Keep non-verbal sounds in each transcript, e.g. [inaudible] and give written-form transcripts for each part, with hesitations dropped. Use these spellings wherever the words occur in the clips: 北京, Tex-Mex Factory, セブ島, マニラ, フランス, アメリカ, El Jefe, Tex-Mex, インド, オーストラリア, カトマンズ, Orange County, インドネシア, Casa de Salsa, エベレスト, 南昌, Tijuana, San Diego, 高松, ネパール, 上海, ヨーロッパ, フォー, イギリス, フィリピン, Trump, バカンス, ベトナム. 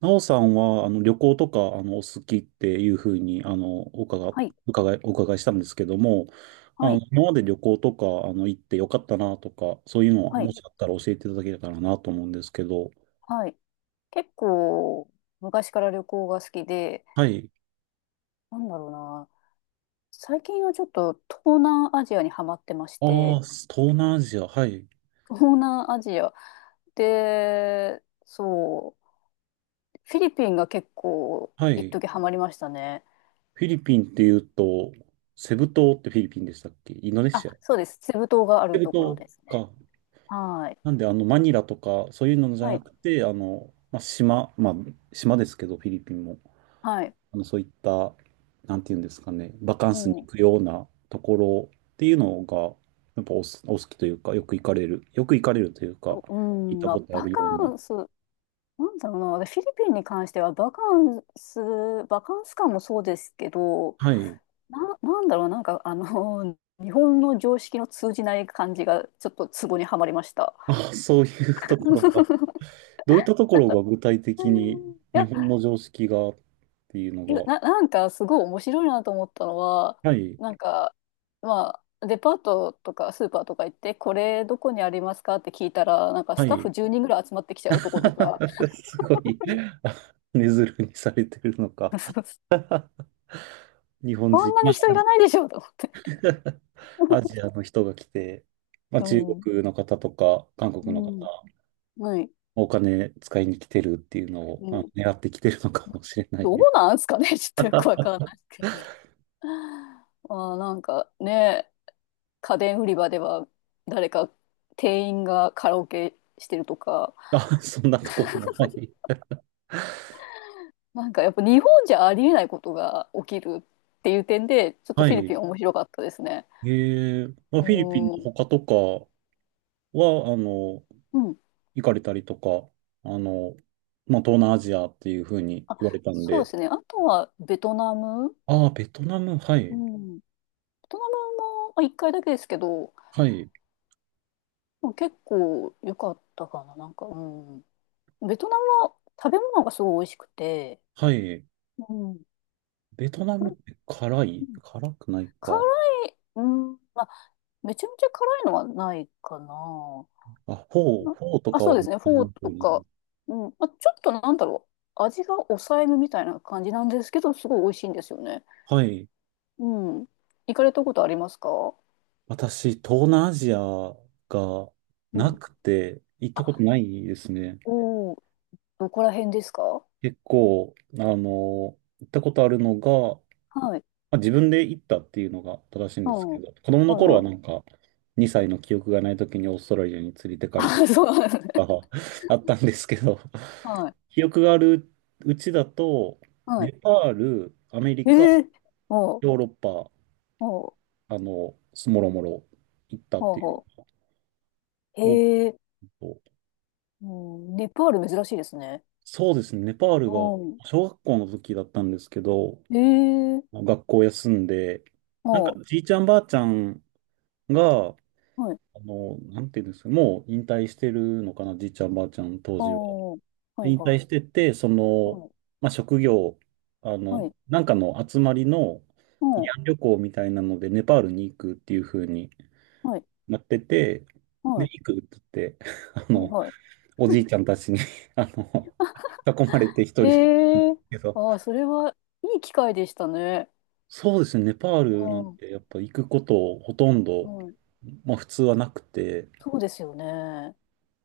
なおさんは、旅行とか、お好きっていうふうに、はい、お伺いしたんですけども、はい、今まで旅行とか、行ってよかったなとか、そういうのをはもい、しあったら教えていただけたらなと思うんですけど、はい。結構、昔から旅行が好きで、はい。なんだろうな。最近はちょっと東南アジアにハマってましああ、て、東南アジア、はい。東南アジアで、そう、フィリピンが結構、は一い。時ハマりましたね。フィリピンっていうと、セブ島ってフィリピンでしたっけ、インドネあ、シア。セそうです。セブ島があるブところ島ですね。か。はい。なんで、マニラとか、そういうのじゃはない。くて、まあ、島、まあ、島ですけど、フィリピンも。はい。あの、そういった、なんていうんですかね、バカンうスに行ん。くようなところっていうのが、やっぱおす、お好きというか、よく行かれるというか、う行っん、たまこあ、とあバるよカうな。ンス、なんだろうな。私フィリピンに関しては、バカンス感もそうですけど、はい。なんだろう、なんか、[laughs] 日本の常識の通じない感じが、ちょっとツボにはまりました。あ、そういうところが、[laughs] どういったところが具体う的にん、い日や、本の常識がっていうのなんか、すごい面白いなと思ったのは、が、はい、なんか、まあ、デパートとかスーパーとか行って、これどこにありますかって聞いたら、なんかはスタッい。フ10人ぐらい集まってきちゃうとことか、[laughs] すごい、あ、根ずるにされてるのか。[laughs] 日本こん人、なまに人いあ らないでしょと思って。[laughs] アジアの人が来て、ま [laughs] あ、中う国の方とか、韓国ん。の方、うん。はい。お金使いに来てるっていうのを、うあ、ん。狙ってきてるのかもしれなどうい。なんすかね。 [laughs] ちょっとよくわかんないですけど。ああ、なんかね、家電売り場では誰か店員がカラオケしてるとか、あ、[laughs] そんなところも。はい。なんかやっぱ日本じゃありえないことが起きるっていう点で、ちょっとはフィリい。ピン面白かったですね。ええ、まあ、フィリピンのうん。他とかは、うん。行かれたりとか、あの、まあ、東南アジアっていうふうにあ、言われたんそうで。ですね。あとはベトナム。ああ、ベトナム、はうい。ん。ベトナムもまあ一回だけですけど、はい。でも結構良かったかな。なんか、うん。ベトナムは食べ物がすごい美味しくて、はい。うん。ベトナうムって辛い、ん、辛くない辛か。い、うん、まあ、めちゃめちゃ辛いのはないかな。あ、な、フォーとあ、かそは、うですね。あフォの、ーとか。うん。まあ、ちょっとなんだろう。味が抑えめみたいな感じなんですけど、すごい美味しいんですよね。はい。うん。行かれたことありますか？私、東南アジアがうなん。くて、行ったことあ、ないですね。おー、どこら辺ですか？結構、行ったことあるのが、はい。まあ、自分で行ったっていうのが正しいんうですん。けはど、子供のい頃ははい。なんか、2歳の記憶がない時にオーストラリアに連れてかれたりあ、そうなんですね。とか [laughs] あったんですけど、はい。記憶があるうちだと、はい。ネパール、アメリカ、ええ、ほう、ヨーロッパ、ほう、あの、もろもろ行ったっほう、ていうほのがう。多へえ、く、うん、ネパール珍しいですね。そうですね。ネパールがうん。小学校の時だったんですけど、ええ、学校休んで、ほなんかじいちゃんばあちゃんが、う。はい、なんていうんですか、もう引退してるのかな、じいちゃんばあちゃん当ああ、時は。はでい引は退してい。て、その、はい、まあ、職業、はい、なんかの集まりのう慰ん、安旅行みたいなので、ネパールに行くっていう風にはい、なってて、で、はい、行くって言って、[laughs] あはい、の、はおじいちゃんたちに [laughs]、あの、囲まれて一い。人、ええー、けど、ああ、それはいい機会でしたね。そうですね、ネパールなうんん、てやっぱ行くことほとんど、はい。まあ普通はなくて、そうですよね。うん、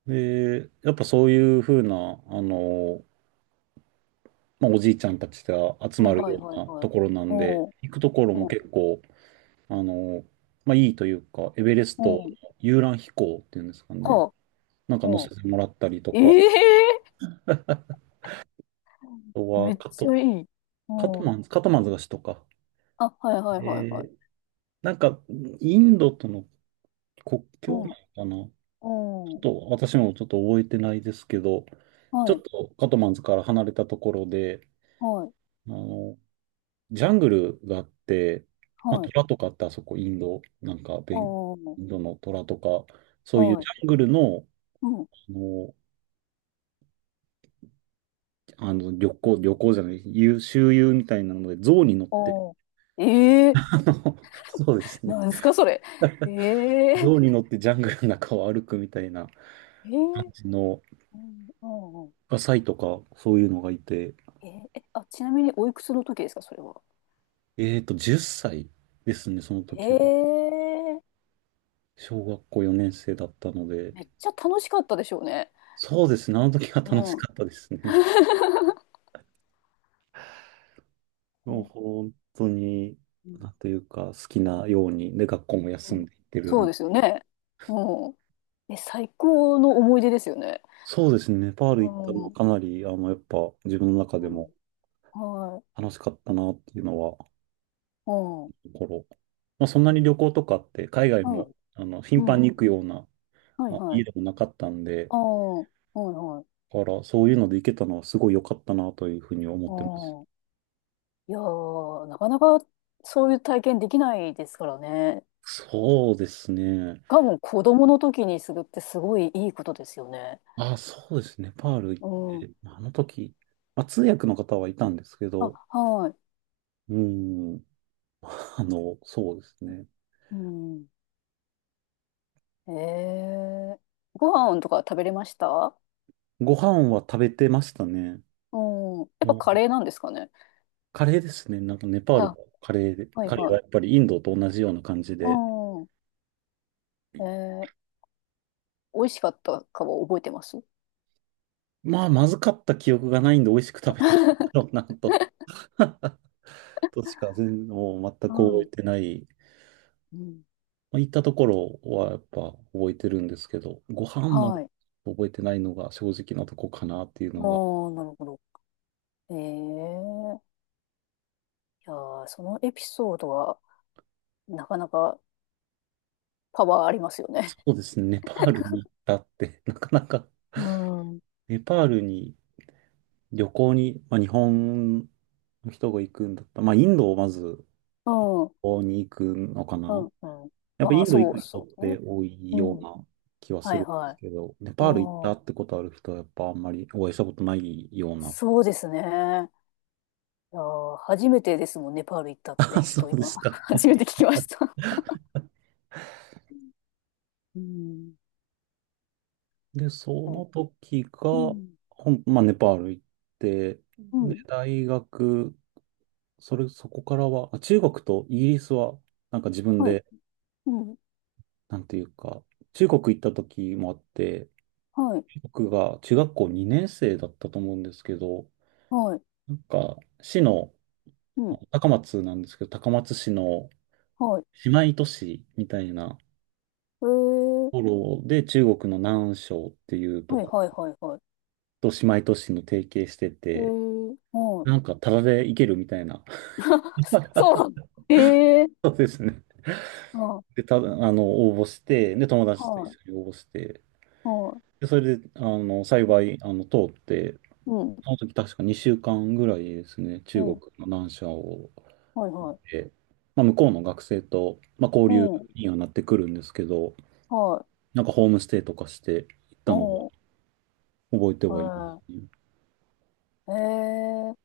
で、やっぱそういうふうな、まあおじいちゃんたちが集はい、まるはい、ようはい、なはとい。ころなうんで、ん、行くところもうん、結構、あの、まあいいというか、エベレストのうん、遊覧飛行っていうんですかね、はなんかあ、乗うせん。てもらったりとえか、え [laughs] あとー、めはっカちト、ゃいい。カトうマん。ンズ、カトマンズが首都か。あ、はい、はい、えはい、はー、い。なんかインドとの国う境ん、なのかな、うちょっん、と私もちょっと覚えてないですけど、ちょはっい、とカトマンズから離れたところで、はい、あの、ジャングルがあって、まあ、はい。虎とかってあそこインド、なんかベン、うん、インドの虎とか、そういうはジい、ャングルの、うん。あの、あの旅うん。行、旅行じゃない、遊周遊みたいなので、象に乗って、ああ。[laughs] ええ、あの、そうですなね。んですか、それ。ええ、象に乗ってジャングルの中を歩くみたいなええ、感じの、うん、うんうん、サイとか、そういうのがいて。ええ、え、あ、ちなみにおいくつの時ですか、それは。えっと、10歳ですね、その時は。ええ、小学校4年生だったので、めっちゃ楽しかったでしょうね。そうですね、あの時は楽しうかったん。ですね。もうえ、本当に、うなん、んというか、好きなように、で、学校もう休ん、んでいってるそうんですよで、ね。うん。え、最高の思い出ですよね。そうですね、ネパールう行ったのはん。かなり、やっぱ自分の中うでもん。はい。楽しかったなっていうのは、うん。心。まあ、そんなに旅行とかって、海外うん。も、頻う繁ん。に行くような、はいまあ、はい。家でもなかったんで、ああ、はいはい。だから、そういうので行けたのはすごい良かったなというふうに思ってます。うん。いやー、なかなかそういう体験できないですからね。そうですね。多分子供の時にするってすごいいいことですよね。あ、そうですね。パール行っうん。て、まあの時、まあ、通訳の方はいたんですけど、あ、はい。うん、[laughs] そうですね。うん。ええ、ご飯とか食べれました？ご飯は食べてましたね。うん。やっぱもカう、レーなんですかね。カレーですね。なんかネパールあ、もカレーで、はいカレーははい。やっぱりインドと同じような感じうで、ん。ええ、美味しかったかは覚えてます？まあ、まずかった記憶がないんで美味しく食べてたんだろうなと、[laughs] としか全、もう全はく覚えい。てない。うん。まあ、行ったところはやっぱ覚えてるんですけど、ご飯まではい。覚えてないのが正直なとこかなっていうあのが、あ、なるほど。ええ、いやー、そのエピソードはなかなかパワーありますよそね。うですね。ネパールに行ったって、[laughs] なかなか、うん。うん。ネパールに旅行に、まあ、日本の人が行くんだったら、まあ、インドをまずう旅ん。行に行くのかな。うん。やっぱイまあ、ンド行そうく人っそうてね。多いうようん。な気はすはるいんではすい。けど、ネうパール行ったん。ってことある人はやっぱあんまりお会いしたことないような。そうですね。いやー、初めてですもんね、ネパール行った [laughs] っあ、てそ人、うで今。す [laughs] か。は初めい。て聞きました。うん。で、そのそ時う。うが、ん。ほん、まあ、ネパール行って、うで、ん。大学、それ、そこからは、あ、中国とイギリスは、なんか自分はい。でうん。なんていうか、中国行った時もあって、はい。僕が中学校2年生だったと思うんですけど、はい。なんか、市の、うあん。高松なんですけど、高松市のはい。姉妹都市みたいなとえー。ころで、中国の南昌っていうとはいこはいはいはい。と姉妹都市の提携してえて、ー。はない。んか、タダで行けるみたいな。[laughs] [laughs] そ、そうなの？えそうですね。ー。あ、はで、た、あの、応募して、で、友達と一い。緒に応募して、はで、それで、い。幸い、通って、うん。その時確か2週間ぐらいですね、う中国ん。の南沙を、はいはい。で、まあ、向こうの学生と、まあ、交う流ん。にはなってくるんですけど、はい。なんかホームステイとかして行ったのはう覚えてはいますん。ね。ええー、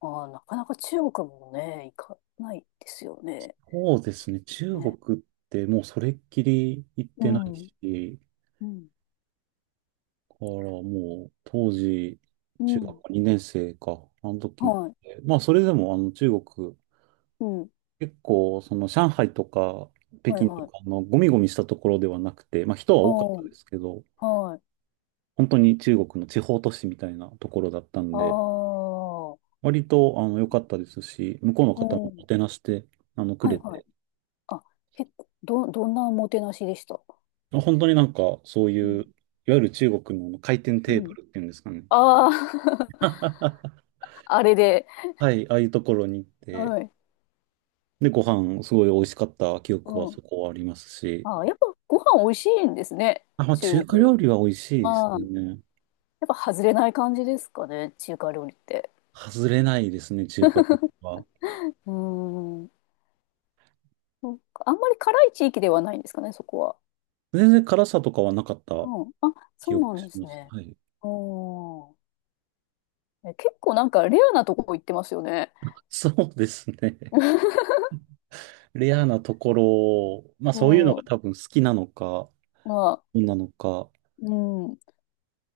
ああ、なかなか中国もね、行かないですよね。そうでそすね、う中ね。国ってもうそれっきり行っうてないん。し、うん。だからもう当時、う中ん。学校2年生か、あの時っはい。て、まあそれでもあの中国、うん。結構その上海とか北はい京とはかい。のゴミゴミしたところではなくて、まあ人はあ多かっあ、たですけど、はい。本当に中国の地方都市みたいなところだったんあで、あ、割とあの良かったですし、向こうのう方ももん。てなしてくはれいはい。て、あ、結構、どんなおもてなしでした？本当になんかそうういう、いん。わゆる中国の回転うテーブん。ルっていうんですかね。ああ、[laughs] [laughs] あれで。はい、ああいうところに行って、はい。で、ご飯すごい美味しかった記憶はうん。そこはありますし、ああ、やっぱご飯美味しいんですね。あ、まあ、中中華国。料理は美味しいですああ、やっね。ぱ外れない感じですかね。中華料理って。外れないですね、中華料理は。うーん。そうか、あんまり辛い地域ではないんですかね、そこは。全然辛さとかはなかったうん。あ、記そう憶なんしですます。ね。はい。うん。え、結構なんかレアなとこ行ってますよね。[laughs] そうですね。[laughs] レアなところ、まあうそういうのがん。多分好きなのか、まあ、どうなのか、うん。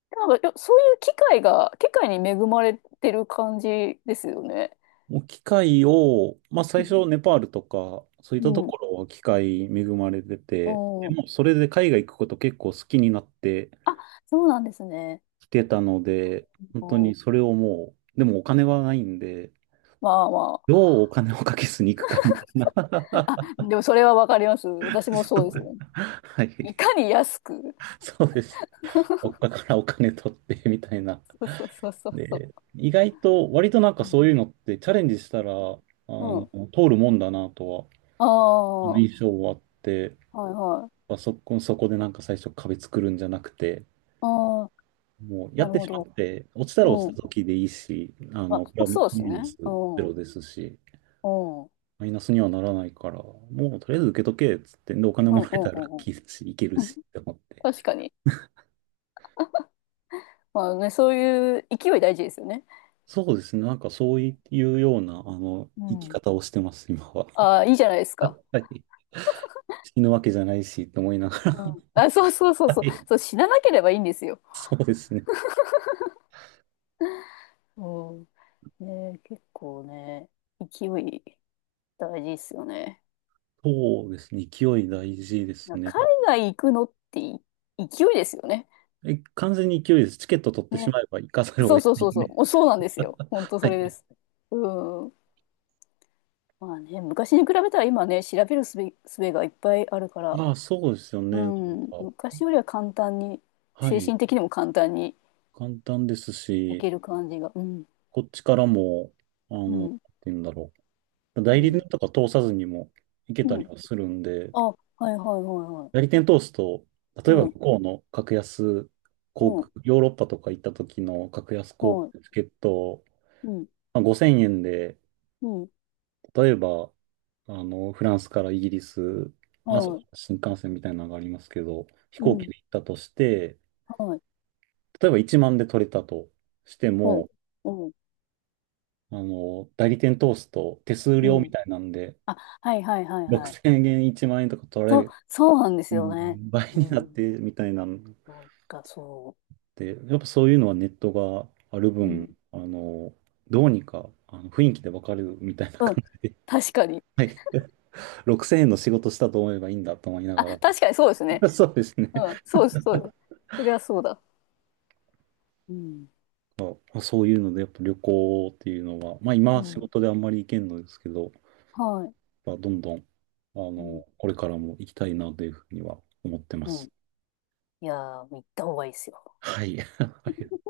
なんか、いや、そういう機会が、機会に恵まれてる感じですよね。もう機械を、まあう最初ネパールとか、そういったとん。ころは機械恵まれてて、うでん。もそれで海外行くこと結構好きになってあ、そうなんですね。きてたので、本う当にそん。れをもう、でもお金はないんで、まあまあ。どうお金をかけずに行くかみたいな。あ、でもそれはわかります。私 [laughs] もそうですもはん。いい、かに安く。そうです。どっかからお金取ってみたいなそうそうそうそうそで、う。意外と、割となんうかそうん。いうのってチャレンジしたら、うの、ん。通るもんだなとは、ああ、は印象はあって、いはい。そこでなんか最初壁作るんじゃなくて、ああ、もうやなっるてほしまど。って、落ちたら落ちうたん。時でいいし、あ、まプあラマイそうですね。ナスうゼん。ロうですし、ん。うん。マイナスにはならないから、もうとりあえず受けとけっつって、で、お金うもん。らうえたらラッん。キーだし、いけるうん。しって思って。確かに。まあね、そういう勢い大事ですよね。そうですね、なんかそういうような、う生きん。方をしてます、今は。ああ、いいじゃないですか。[laughs] はい、死ぬわけじゃないし、と思いながうら。ん。あ、そうそうそうはそう。い。そう、死ななければいいんですよ。そうですね。うん。ね、結構ね、勢い大事ですよね。そうですね。勢いうん、大事ですね。海外行くのってい勢いですよね。え、完全に勢いです。チケット取ってしね。まえば行かざるをそう得そうないそうんそう。で。もうそうなんですよ。本当 [laughs] はそれでい。す。うん。まあね、昔に比べたら今ね、調べるすべがいっぱいあるから、ああ、そうですようね。なんか、ん、昔よりは簡単に、は精い。神的にも簡単に簡単ですいし、ける感じが。うん、こっちからも、あの、うなんてん、言うんだろう。代う理ん、店とか通さずにも行けうたりん。はするんで、あ、はいはいはいはい。代理店通すと、う例えばん、向こうの格安航う空、ん、ヨーロッパとか行った時の格安航はい、空チケットを、うん、まあ、5000円で、うん、例えば、フランスからイギリス、あ、そうはい、新幹線みたいなのがありますけど、飛う行機ん、で行ったとして、はい、例えば1万で取れたとしてうん、も、うん、代理店通すと手数う料みん。たいなんで、あ、はいはいはいはい。6000円、1万円とか取らそれう、る、そうなんですもようね。倍うになっん、てみたいなんなんかそで、やっぱそういうのはネットがあるう。う分、ん、あの、どうにか、あの、雰囲気でわかるみたいなう感ん、じで、確かに。はい、6000円の仕事したと思えばいいんだと思いなあ、が確かにそうですね。ら、[laughs] そうですね。うん、そうです、そうです。そりゃそうだ。うん、まあ、そういうので、やっぱ旅行っていうのは、まあう今仕ん、事であんまり行けんのですけど、はい。まあ、どんどん、うん、これからも行きたいなというふうには思ってまうん。す。いやー、行った方がいいですよ。はい。[laughs] ありがとうございます。